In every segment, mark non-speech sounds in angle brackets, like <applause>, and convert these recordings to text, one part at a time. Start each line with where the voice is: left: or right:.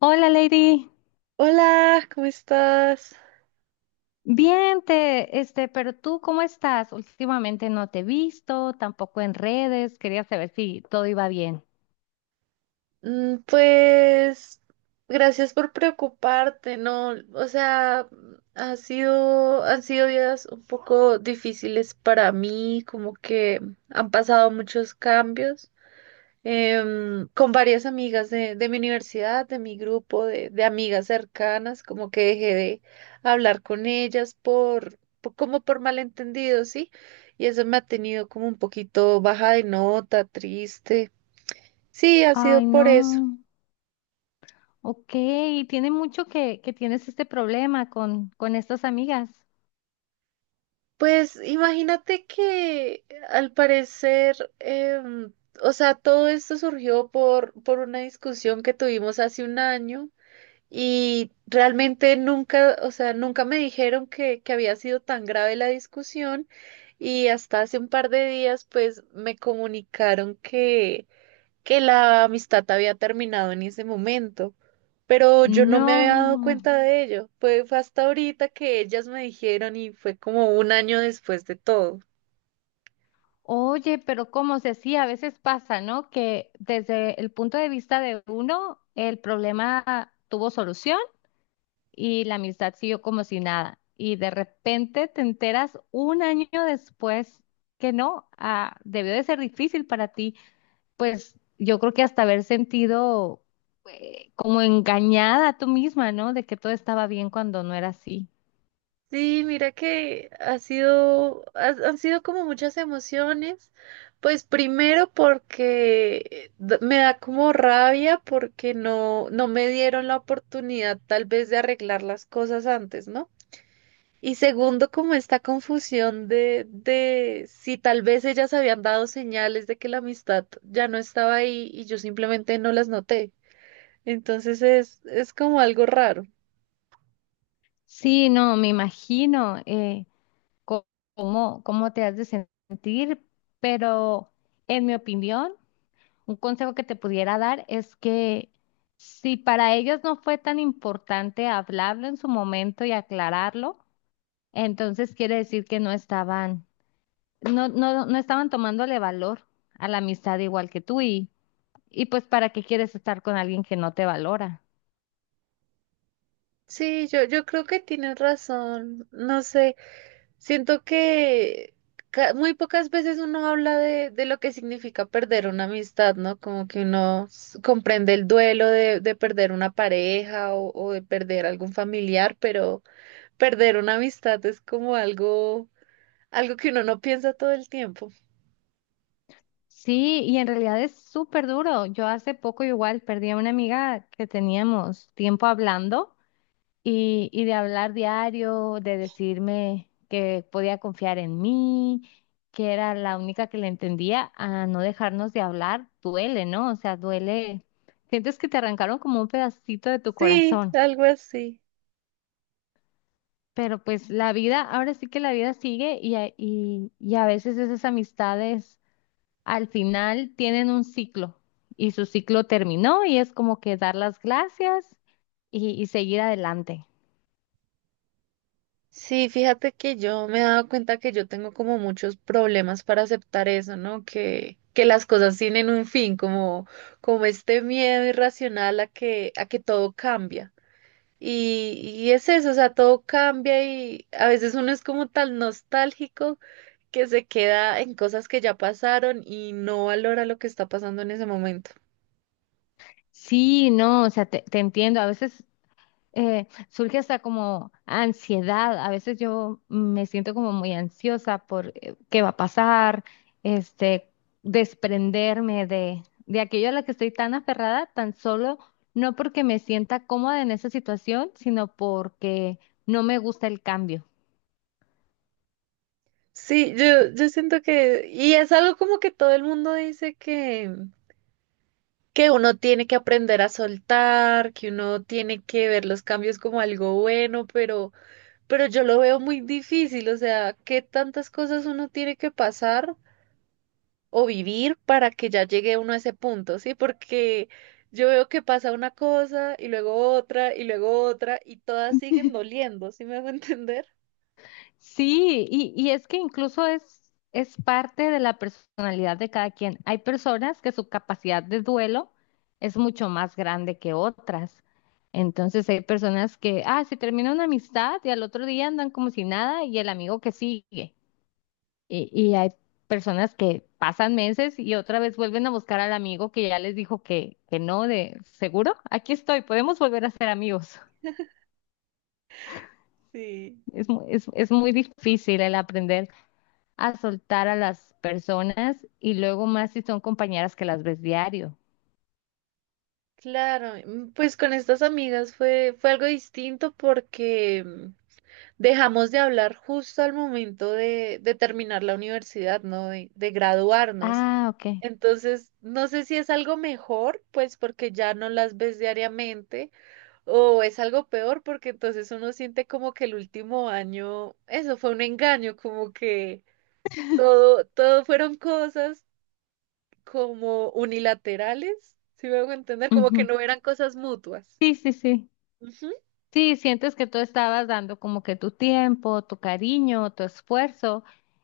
left: Hola, Lady.
right: Hola, ¿cómo estás?
left: Bien, pero tú, ¿cómo estás? Últimamente no te he visto, tampoco en redes. Quería saber si todo iba bien.
right: Pues gracias por preocuparte, ¿no? O sea, han sido días un poco difíciles para mí, como que han pasado muchos cambios con varias amigas de mi universidad, de mi grupo, de amigas cercanas, como que dejé de hablar con ellas como por malentendidos, ¿sí? Y eso me ha tenido como un poquito baja de nota, triste. Sí, ha sido
left: Ay,
right: por
left: no.
right: eso.
left: Ok, tiene mucho que tienes este problema con estas amigas.
right: Pues imagínate que al parecer, o sea, todo esto surgió por una discusión que tuvimos hace un año y realmente nunca, o sea, nunca me dijeron que había sido tan grave la discusión y hasta hace un par de días pues me comunicaron que la amistad había terminado en ese momento, pero yo no me había dado
left: No.
right: cuenta de ello. Fue hasta ahorita que ellas me dijeron y fue como un año después de todo.
left: Oye, pero como se sí, a veces pasa, ¿no? Que desde el punto de vista de uno, el problema tuvo solución y la amistad siguió como si nada. Y de repente te enteras un año después que no, debió de ser difícil para ti. Pues yo creo que hasta haber sentido como engañada tú misma, ¿no? De que todo estaba bien cuando no era así.
right: Sí, mira que han sido como muchas emociones. Pues primero porque me da como rabia porque no me dieron la oportunidad tal vez de arreglar las cosas antes, ¿no? Y segundo, como esta confusión de si tal vez ellas habían dado señales de que la amistad ya no estaba ahí y yo simplemente no las noté. Entonces es como algo raro.
left: Sí, no, me imagino, co- cómo, cómo te has de sentir, pero en mi opinión, un consejo que te pudiera dar es que si para ellos no fue tan importante hablarlo en su momento y aclararlo, entonces quiere decir que no, no estaban tomándole valor a la amistad igual que tú. Y y pues ¿para qué quieres estar con alguien que no te valora?
right: Sí, yo creo que tienes razón. No sé, siento que muy pocas veces uno habla de lo que significa perder una amistad, ¿no? Como que uno comprende el duelo de perder una pareja o de perder algún familiar, pero perder una amistad es como algo, algo que uno no piensa todo el tiempo.
left: Sí, y en realidad es súper duro. Yo hace poco igual perdí a una amiga que teníamos tiempo hablando. Y de hablar diario, de decirme que podía confiar en mí, que era la única que le entendía, a no dejarnos de hablar, duele, ¿no? O sea, duele. Sientes que te arrancaron como un pedacito de tu
right: Sí,
left: corazón.
right: algo así.
left: Pero pues la vida, ahora sí que la vida sigue, y a veces esas amistades al final tienen un ciclo y su ciclo terminó, y es como que dar las gracias y seguir adelante.
right: Sí, fíjate que yo me he dado cuenta que yo tengo como muchos problemas para aceptar eso, ¿no? Que las cosas tienen un fin, como, como este miedo irracional a que todo cambia. Y es eso, o sea, todo cambia y a veces uno es como tan nostálgico que se queda en cosas que ya pasaron y no valora lo que está pasando en ese momento.
left: Sí, no, o sea, te entiendo. A veces surge hasta como ansiedad. A veces yo me siento como muy ansiosa por, qué va a pasar, este, desprenderme de aquello a lo que estoy tan aferrada, tan solo no porque me sienta cómoda en esa situación, sino porque no me gusta el cambio.
right: Sí, yo siento que, y es algo como que todo el mundo dice que uno tiene que aprender a soltar, que uno tiene que ver los cambios como algo bueno, pero yo lo veo muy difícil, o sea, qué tantas cosas uno tiene que pasar o vivir para que ya llegue uno a ese punto, ¿sí? Porque yo veo que pasa una cosa y luego otra y luego otra y todas siguen doliendo, ¿sí me hago <laughs> entender?
left: Sí, y es que incluso es parte de la personalidad de cada quien. Hay personas que su capacidad de duelo es mucho más grande que otras. Entonces hay personas que, se termina una amistad y al otro día andan como si nada, y el amigo que sigue. Y hay personas que pasan meses y otra vez vuelven a buscar al amigo que ya les dijo que no. De seguro, aquí estoy, podemos volver a ser amigos.
right: Sí.
left: Es muy difícil el aprender a soltar a las personas, y luego más si son compañeras que las ves diario.
right: Claro, mm, pues con estas amigas fue algo distinto porque mm, dejamos de hablar justo al momento de terminar la universidad, ¿no? De graduarnos.
left: Ah, ok.
right: Entonces, no sé si es algo mejor, pues porque ya no las ves diariamente, o es algo peor porque entonces uno siente como que el último año, eso fue un engaño, como que todo, todo fueron cosas como unilaterales, si me hago entender, como que
left: Ujú.
right: no eran cosas mutuas.
left: Sí, sí, sí.
right: Ujú.
left: Sí, sientes que tú estabas dando como que tu tiempo, tu cariño, tu esfuerzo,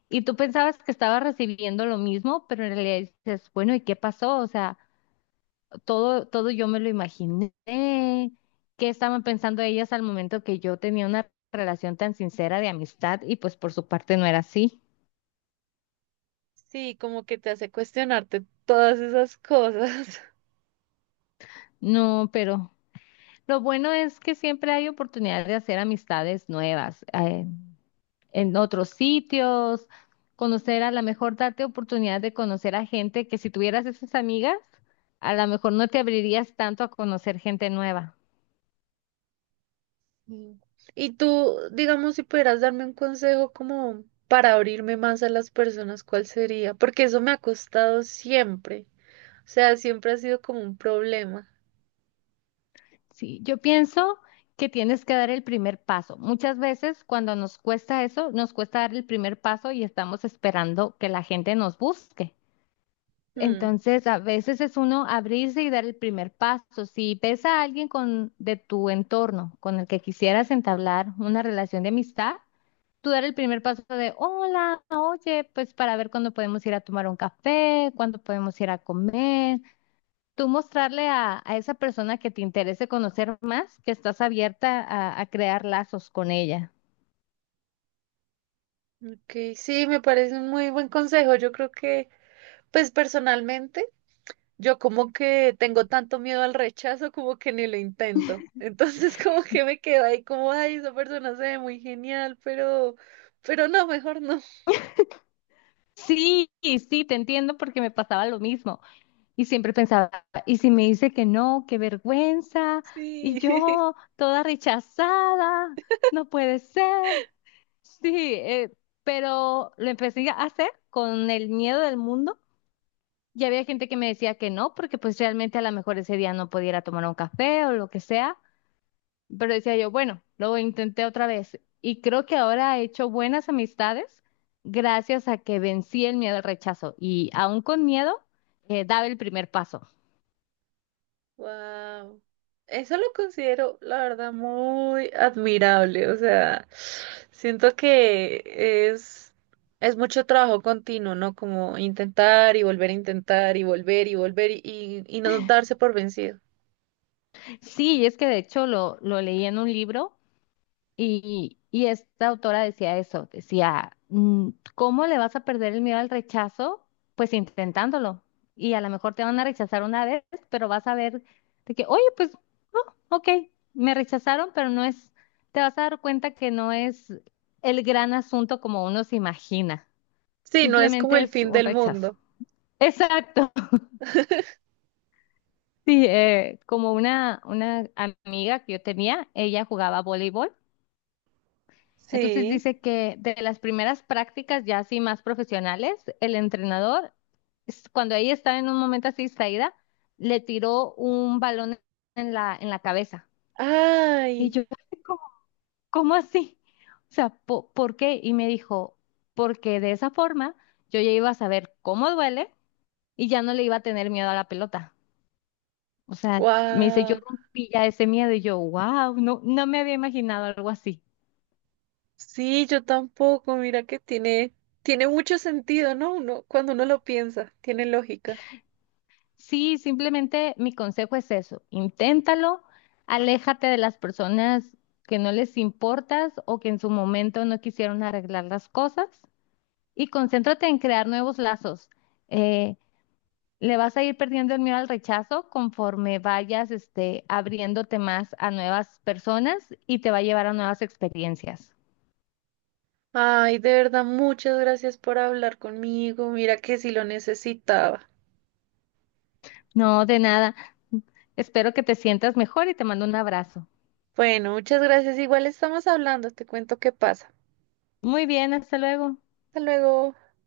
left: y tú pensabas que estabas recibiendo lo mismo, pero en realidad dices, bueno, ¿y qué pasó? O sea, todo yo me lo imaginé. ¿Qué estaban pensando ellas al momento que yo tenía una relación tan sincera de amistad y pues por su parte no era así?
right: Sí, como que te hace cuestionarte todas esas cosas. <laughs>
left: No, pero lo bueno es que siempre hay oportunidad de hacer amistades nuevas, en otros sitios, conocer a lo mejor, darte oportunidad de conocer a gente que si tuvieras esas amigas, a lo mejor no te abrirías tanto a conocer gente nueva.
right: Sí. Y tú, digamos, si pudieras darme un consejo como para abrirme más a las personas, ¿cuál sería? Porque eso me ha costado siempre. O sea, siempre ha sido como un problema.
left: Sí, yo pienso que tienes que dar el primer paso. Muchas veces cuando nos cuesta eso, nos cuesta dar el primer paso y estamos esperando que la gente nos busque.
right: Hmm,
left: Entonces, a veces es uno abrirse y dar el primer paso. Si ves a alguien de tu entorno con el que quisieras entablar una relación de amistad, tú dar el primer paso de, hola, oye, pues para ver cuándo podemos ir a tomar un café, cuándo podemos ir a comer. Tú mostrarle a esa persona que te interese conocer más, que estás abierta a crear lazos con ella.
right: ok, sí, me parece un muy buen consejo. Yo creo que, pues personalmente, yo como que tengo tanto miedo al rechazo como que ni lo intento. Entonces <laughs> como que me quedo ahí como, ay, esa persona se ve muy genial, pero no, mejor no.
left: Sí, sí, te entiendo porque me pasaba lo mismo. Y siempre pensaba, ¿y si me dice que no? ¡Qué vergüenza! Y
right: Sí. <laughs>
left: yo, toda rechazada, no puede ser. Sí, pero lo empecé a hacer con el miedo del mundo. Y había gente que me decía que no, porque pues realmente a lo mejor ese día no pudiera tomar un café o lo que sea. Pero decía yo, bueno, lo intenté otra vez. Y creo que ahora he hecho buenas amistades gracias a que vencí el miedo al rechazo. Y aún con miedo, daba el primer paso.
right: Wow. Eso lo considero, la verdad, muy admirable. O sea, siento que es, es mucho trabajo continuo, ¿no? Como intentar y volver a intentar y volver y volver y no darse por vencido.
left: Sí, y es que de hecho lo leí en un libro, y esta autora decía eso, decía, mm, ¿cómo le vas a perder el miedo al rechazo? Pues intentándolo. Y a lo mejor te van a rechazar una vez, pero vas a ver de que, oye, pues, no, ok, me rechazaron, pero no es, te vas a dar cuenta que no es el gran asunto como uno se imagina.
right: Sí, no es como
left: Simplemente
right: el
left: es
right: fin
left: un
right: del
left: rechazo.
right: mundo.
left: Exacto. <laughs> Sí, como una amiga que yo tenía, ella jugaba voleibol. Entonces
right: Sí.
left: dice que de las primeras prácticas ya así más profesionales, el entrenador, cuando ella estaba en un momento así distraída, le tiró un balón en en la cabeza. Y
right: Ay,
left: yo, <laughs> ¿cómo, cómo así? O sea, ¿por qué?" Y me dijo, porque de esa forma yo ya iba a saber cómo duele y ya no le iba a tener miedo a la pelota. O sea, me dice, yo
right: wow.
left: rompí ya ese miedo y yo, wow, no, no me había imaginado algo así.
right: Sí, yo tampoco. Mira que tiene, tiene mucho sentido, ¿no? Uno, cuando uno lo piensa, tiene lógica.
left: Sí, simplemente mi consejo es eso, inténtalo, aléjate de las personas que no les importas o que en su momento no quisieron arreglar las cosas, y concéntrate en crear nuevos lazos. Eh, le vas a ir perdiendo el miedo al rechazo conforme vayas, abriéndote más a nuevas personas, y te va a llevar a nuevas experiencias.
right: Ay, de verdad, muchas gracias por hablar conmigo. Mira que sí lo necesitaba.
left: No, de nada. Espero que te sientas mejor y te mando un abrazo.
right: Bueno, muchas gracias. Igual estamos hablando. Te cuento qué pasa.
left: Muy bien, hasta luego.
right: Hasta luego.